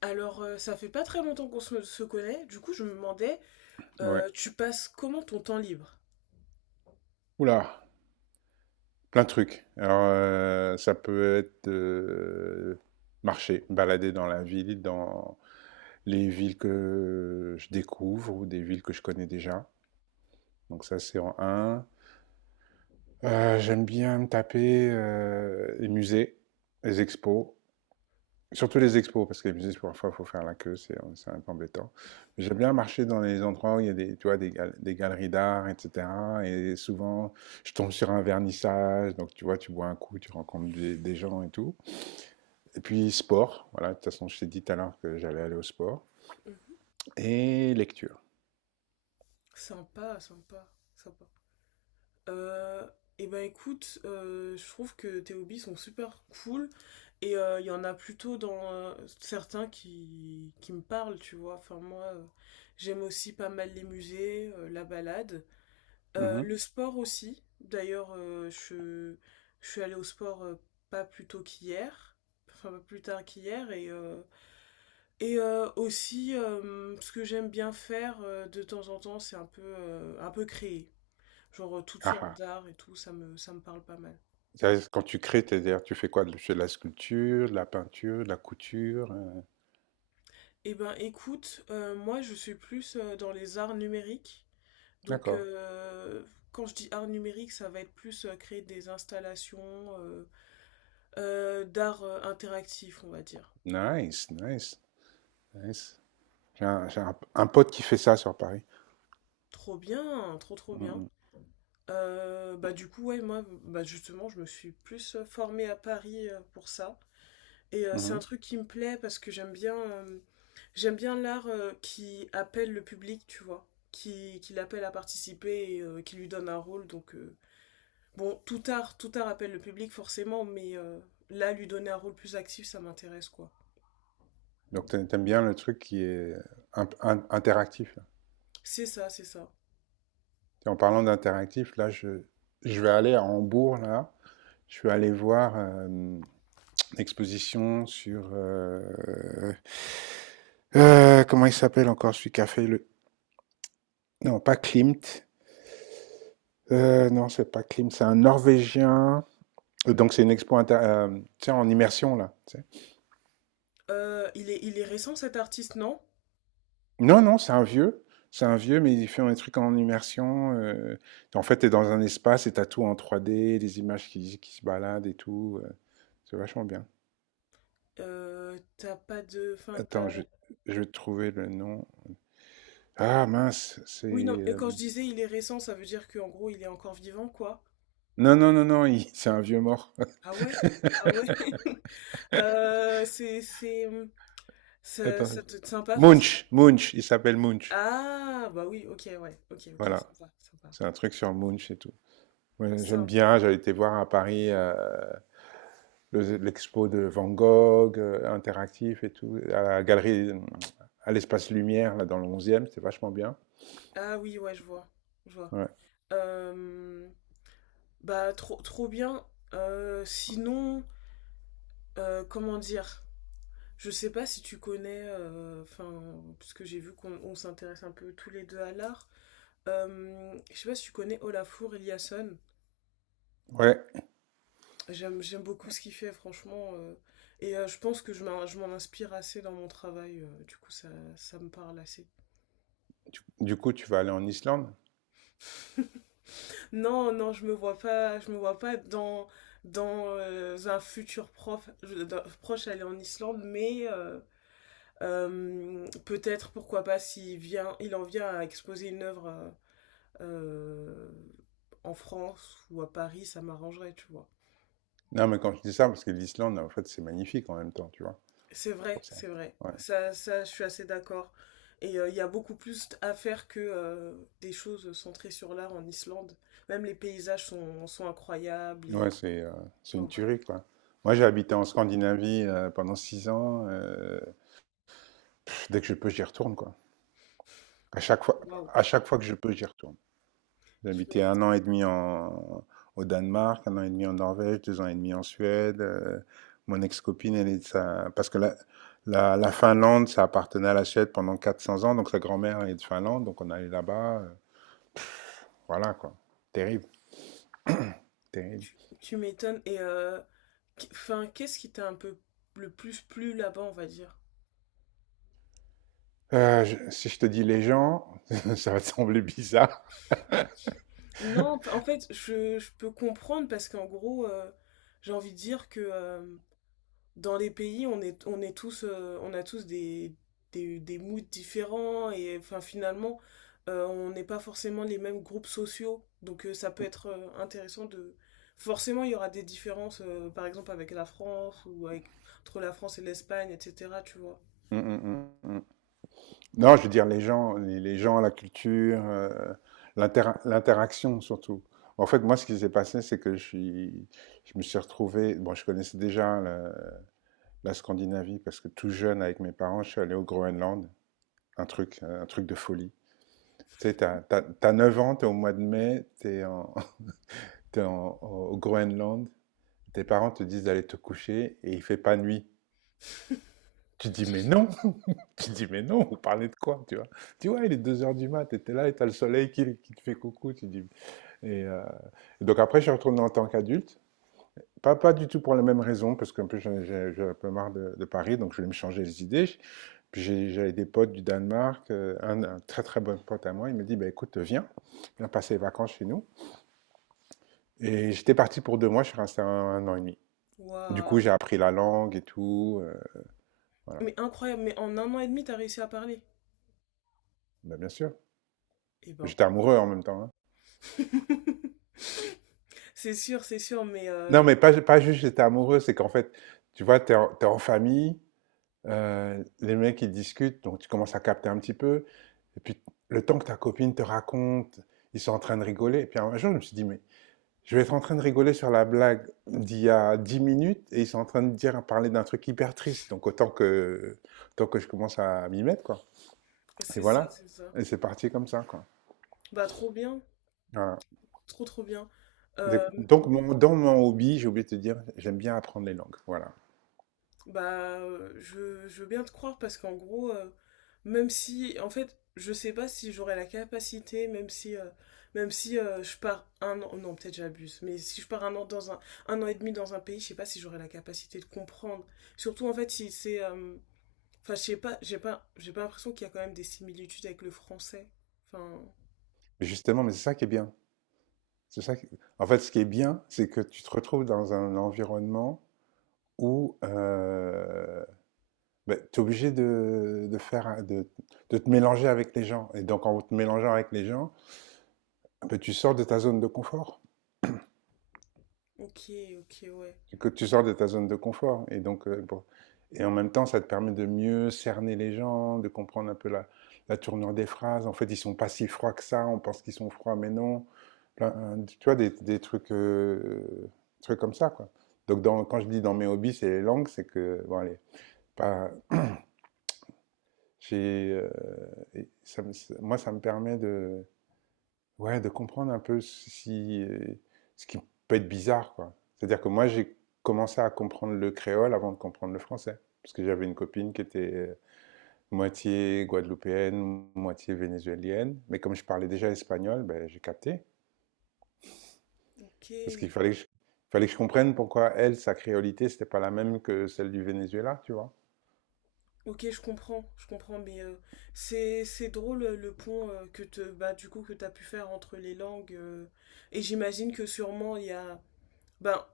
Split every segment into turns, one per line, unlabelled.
Alors, ça fait pas très longtemps qu'on se connaît. Du coup, je me demandais,
Ouais.
tu passes comment ton temps libre?
Oula, plein de trucs. Alors, ça peut être marcher, balader dans la ville, dans les villes que je découvre ou des villes que je connais déjà. Donc ça, c'est en un. J'aime bien me taper les musées, les expos. Surtout les expos, parce que les musées, parfois, il faut faire la queue, c'est un peu embêtant. Mais j'aime bien marcher dans les endroits où il y a des, tu vois, des galeries d'art, etc. Et souvent, je tombe sur un vernissage, donc tu vois, tu bois un coup, tu rencontres des gens et tout. Et puis, sport, voilà, de toute façon, je t'ai dit tout à l'heure que j'allais aller au sport.
Mhm.
Et lecture.
Sympa, sympa, sympa. Euh, et ben écoute, je trouve que tes hobbies sont super cool et il y en a plutôt dans certains qui me parlent, tu vois. Enfin moi, j'aime aussi pas mal les musées, la balade. Euh,
Mhm.
le sport aussi. D'ailleurs, je suis allée au sport, pas plus tôt qu'hier, enfin pas plus tard qu'hier. Et aussi, ce que j'aime bien faire, de temps en temps, c'est un peu, un peu créer. Genre, toutes
Ah,
sortes
ah.
d'arts et tout, ça me parle pas mal.
Ça, c'est quand tu crées, c'est-à-dire, tu fais quoi? Tu fais de la sculpture, de la peinture, de la couture.
Eh ben écoute, moi je suis plus, dans les arts numériques. Donc,
D'accord.
quand je dis arts numériques, ça va être plus, créer des installations, d'art, interactif, on va dire.
Nice, nice, nice. Un pote qui fait ça sur Paris.
Trop bien, trop trop
Mmh
bien.
mh.
Bah du coup, ouais, moi, bah justement je me suis plus, formée à Paris, pour ça. Et, c'est un
Mmh.
truc qui me plaît parce que j'aime bien l'art, qui appelle le public, tu vois, qui l'appelle à participer, et qui lui donne un rôle. Donc, bon, tout art appelle le public forcément, mais là, lui donner un rôle plus actif, ça m'intéresse, quoi.
Donc tu aimes bien le truc qui est un p interactif, là?
C'est ça, c'est ça.
Tu en parlant d'interactif, là, je vais aller à Hambourg, là. Je suis allé voir, une exposition sur, comment il s'appelle encore celui qui a fait le, non, pas Klimt, non, c'est pas Klimt, c'est un Norvégien. Donc c'est une expo tu sais, en immersion, là.
Il est récent, cet artiste, non?
Non, non, c'est un vieux. C'est un vieux, mais il fait un truc en immersion. En fait, t'es dans un espace et t'as tout en 3D, des images qui se baladent et tout. C'est vachement bien.
T'as pas de, enfin...
Attends, je vais trouver le nom. Ah mince, c'est...
Oui, non, et
euh,
quand je disais il est récent, ça veut dire qu'en gros, il est encore vivant, quoi.
Non, non, non, non, il- c'est un vieux mort.
Ah ouais? Ah ouais? Euh, c'est, c'est, hum, ça
Attends.
te, sympa, enfin, ça-
Munch, Munch, il s'appelle Munch.
Ah, bah oui, ok, ouais, ok, ok,
Voilà,
sympa, sympa.
c'est un truc sur Munch et tout. Ouais, j'aime
Sympa.
bien, j'avais été voir à Paris l'expo de Van Gogh, interactif et tout, à la galerie, à l'espace Lumière, là, dans le onzième e c'était vachement bien.
Ah oui, ouais, je vois, je vois.
Ouais.
Euh, Bah, trop, trop bien. Sinon, comment dire? Je sais pas si tu connais, enfin, parce que j'ai vu qu'on s'intéresse un peu tous les deux à l'art. Je sais pas si tu connais Olafur Eliasson.
Ouais.
J'aime beaucoup ce qu'il fait, franchement. Et je pense que je m'en inspire assez dans mon travail. Du coup, ça me parle assez.
Du coup, tu vas aller en Islande.
Non, non, je me vois pas dans, un futur prof, proche aller en Islande, mais peut-être, pourquoi pas, s'il vient, il en vient à exposer une œuvre, euh, en France ou à Paris, ça m'arrangerait, tu vois.
Non, mais quand je dis ça, parce que l'Islande, en fait, c'est magnifique en même temps, tu vois,
C'est vrai,
pour ça.
c'est vrai.
Ouais,
Ça, je suis assez d'accord. Et, il y a beaucoup plus à faire que, des choses centrées sur l'art en Islande. Même les paysages sont incroyables
ouais
et.
c'est euh, c'est une
Enfin voilà.
tuerie, quoi. Moi, j'ai habité en Scandinavie pendant 6 ans. Pff, dès que je peux, j'y retourne, quoi. À chaque fois,
Waouh.
à chaque fois que je peux, j'y retourne. J'ai
Tu
habité
m'é-
un an et demi en, Au Danemark, 1 an et demi en Norvège, 2 ans et demi en Suède. Mon ex-copine, elle est de sa... Parce que la Finlande, ça appartenait à la Suède pendant 400 ans, donc sa grand-mère est de Finlande, donc on allait là-bas. Voilà, quoi. Terrible, terrible.
tu m'étonnes. Et, enfin, qu'est-ce qui t'a un peu le plus plu là-bas, on va dire?
Si je te dis les gens, ça va te sembler bizarre.
Non, en fait, je peux comprendre parce qu'en gros, j'ai envie de dire que, dans les pays, on est, tous, on a tous des, moods différents. Et enfin, finalement, on n'est pas forcément les mêmes groupes sociaux. Donc, ça peut être, intéressant de. Forcément, il y aura des différences, par exemple avec la France ou avec. Entre la France et l'Espagne, etc. Tu vois.
Mm, mm, mm, mm. Non, je veux dire les gens, les gens, la culture, l'interaction surtout. En fait, moi, ce qui s'est passé, c'est je me suis retrouvé. Bon, je connaissais déjà la Scandinavie parce que tout jeune, avec mes parents, je suis allé au Groenland. Un truc de folie. Tu sais, t'as 9 ans, t'es au mois de mai, t'es en, au Groenland. Tes parents te disent d'aller te coucher et il fait pas nuit. Tu dis mais non, tu dis, mais non, vous parlez de quoi, tu vois? Tu vois, il est 2 heures du mat, t'étais là et t'as le soleil qui te fait coucou, tu dis. Et, euh, et donc après, je suis retourné en tant qu'adulte. Pas, pas du tout pour la même raison, parce qu'un peu, j'en ai- j'ai un peu marre de Paris, donc je voulais me changer les idées. J'avais des potes du Danemark, un très très bon pote à moi, il me dit, bah, écoute, viens, viens passer les vacances chez nous. Et j'étais parti pour 2 mois, je suis resté 1 an et demi. Du coup, j'ai
Waouh.
appris la langue et tout, voilà.
Mais incroyable, mais en un an et demi, t'as réussi à parler.
Bah, bien sûr,
Eh ben.
j'étais amoureux en même temps, hein.
C'est sûr, mais,
Non, mais pas, pas juste j'étais amoureux, c'est qu'en fait, tu vois, t'es en famille, les mecs ils discutent, donc tu commences à capter un petit peu, et puis le temps que ta copine te raconte, ils sont en train de rigoler, et puis un jour je me suis dit, mais je vais être en train de rigoler sur la blague d'il y a 10 minutes, et ils sont en train de dire, parler d'un truc hyper triste, donc autant que je commence à m'y mettre, quoi. Et
c'est ça,
voilà,
c'est ça.
et c'est parti comme ça, quoi.
Bah trop bien.
Voilà.
Trop trop bien. Euh,
Donc,
mais,
dans mon hobby, j'ai oublié de te dire, j'aime bien apprendre les langues, voilà.
bah, euh, je, je veux bien te croire parce qu'en gros, même si, en fait, je sais pas si j'aurai la capacité, même si, je pars un an, non, peut-être j'abuse, mais si je pars un an dans un an et demi dans un pays, je sais pas si j'aurai la capacité de comprendre. Surtout, en fait, si c'est, enfin, je sais pas, j'ai pas l'impression qu'il y a quand même des similitudes avec le français. Enfin,
Justement, mais c'est ça qui est bien. C'est ça qui- En fait, ce qui est bien, c'est que tu te retrouves dans un environnement où ben, tu es obligé de faire, de te mélanger avec les gens. Et donc, en te mélangeant avec les gens, ben, tu sors de ta zone de confort.
ok, ok, ouais,
Que tu sors de ta zone de confort. Et donc, et en même temps, ça te permet de mieux cerner les gens, de comprendre un peu la tournure des phrases. En fait, ils ne sont pas si froids que ça. On pense qu'ils sont froids, mais non. Tu vois, des trucs, trucs comme ça, quoi. Donc, quand je dis dans mes hobbies, c'est les langues, c'est que, bon, allez, pas, j'ai, ça me- moi, ça me permet de, ouais, de comprendre un peu si, ce qui peut être bizarre, quoi. C'est-à-dire que moi, j'ai commencé à comprendre le créole avant de comprendre le français. Parce que j'avais une copine qui était moitié guadeloupéenne, moitié vénézuélienne. Mais comme je parlais déjà espagnol, ben, j'ai capté.
ok.
Parce qu'il fallait que je comprenne pourquoi elle, sa créolité, c'était pas la même que celle du Venezuela, tu vois.
Ok, je comprends, mais, c'est drôle, le pont, que te bah du coup que t'as pu faire entre les langues, et j'imagine que sûrement il y a ben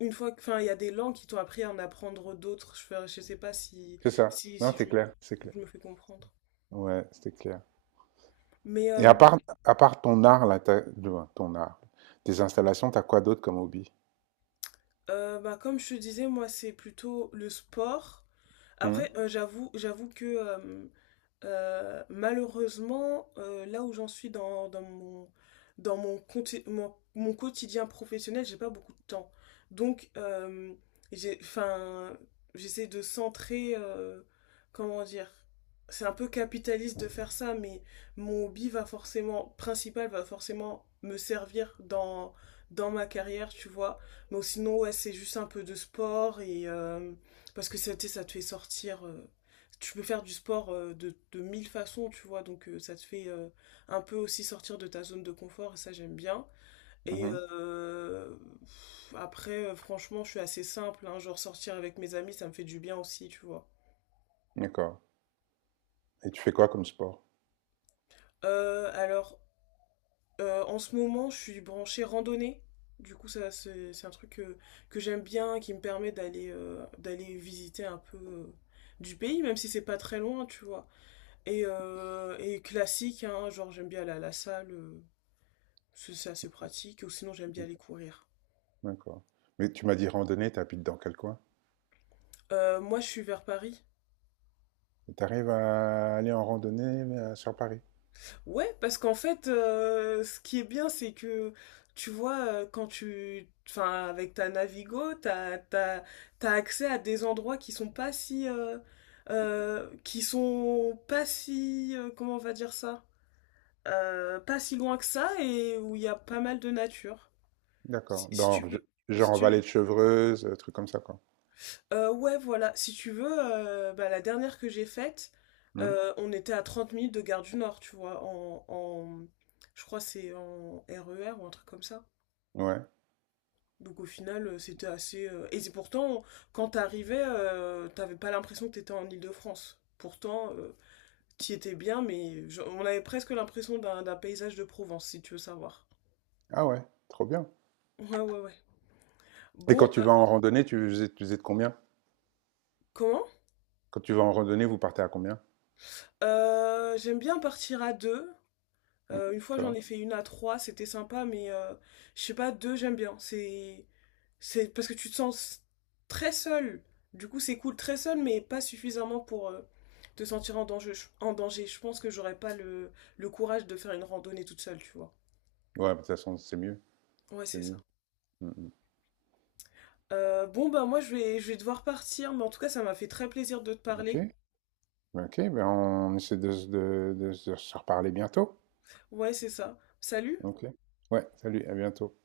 une fois que enfin il y a des langues qui t'ont appris à en apprendre d'autres. Je sais pas si
C'est ça.
si
Non,
si
c'est
je me
clair, c'est clair.
je me fais comprendre.
Ouais, c'était clair.
Mais,
Et à part ton art, là, ton art, tes installations, t'as quoi d'autre comme hobby?
bah, comme je te disais, moi c'est plutôt le sport.
Mhm,
Après, j'avoue que, malheureusement, là où j'en suis dans mon quotidien professionnel, j'ai pas beaucoup de temps. Donc, enfin, j'essaie de centrer, comment dire, c'est un peu capitaliste de faire ça, mais mon hobby va forcément, principal va forcément me servir dans ma carrière, tu vois. Donc sinon, ouais, c'est juste un peu de sport parce que ça te fait sortir. Tu peux faire du sport, de mille façons, tu vois. Donc, ça te fait, un peu aussi sortir de ta zone de confort. Et ça, j'aime bien. Et,
mhm.
pff, après, franchement, je suis assez simple, hein, genre, sortir avec mes amis, ça me fait du bien aussi, tu vois.
D'accord. Et tu fais quoi comme sport?
Alors, en ce moment, je suis branchée randonnée. Du coup, ça, c'est un truc que j'aime bien, qui me permet d'aller visiter un peu, du pays, même si c'est pas très loin, tu vois. Et classique, hein, genre j'aime bien aller à la salle, c'est assez pratique, ou sinon j'aime bien
Mmh,
aller courir.
d'accord. Mais tu m'as dit randonnée, tu habites dans quel coin?
Moi je suis vers Paris.
Tu arrives à aller en randonnée sur Paris?
Ouais, parce qu'en fait, ce qui est bien, c'est que tu vois, quand tu. Enfin, avec ta Navigo, t'as accès à des endroits qui sont pas si, comment on va dire ça? Pas si loin que ça, et où il y a pas mal de nature. Si,
D'accord.
si tu veux.
Genre
Si
en vallée de
tu
Chevreuse, truc comme ça, quoi.
Ouais, voilà. Si tu veux, bah, la dernière que j'ai faite,
Mmh.
on était à 30 minutes de Gare du Nord, tu vois, je crois que c'est en RER ou un truc comme ça.
Ouais.
Donc au final, c'était assez. Et c'est pourtant, quand t'arrivais, t'avais pas l'impression que t'étais en Île-de-France. Pourtant, t'y étais bien, mais on avait presque l'impression d'un paysage de Provence, si tu veux savoir.
Ah ouais, trop bien.
Ouais, ouais, ouais.
Et
Bon,
quand tu vas en randonnée, tu faisais de combien?
comment?
Quand tu vas en randonnée, vous partez à combien?
J'aime bien partir à deux. Une fois j'en
D'accord.
ai fait une à trois, c'était sympa, mais, je sais pas, deux j'aime bien. C'est parce que tu te sens très seul. Du coup c'est cool très seul, mais pas suffisamment pour, te sentir en danger. En danger. Je pense que j'aurais pas le courage de faire une randonnée toute seule, tu vois.
Ouais, de toute façon, c'est mieux.
Ouais
C'est
c'est ça.
mieux. Mm, mm.
Bon bah moi je vais devoir partir, mais en tout cas ça m'a fait très plaisir de te
Ok.
parler.
Ok, ben on essaie de se reparler bientôt.
Ouais c'est ça. Salut.
Ok. Ouais, salut, à bientôt.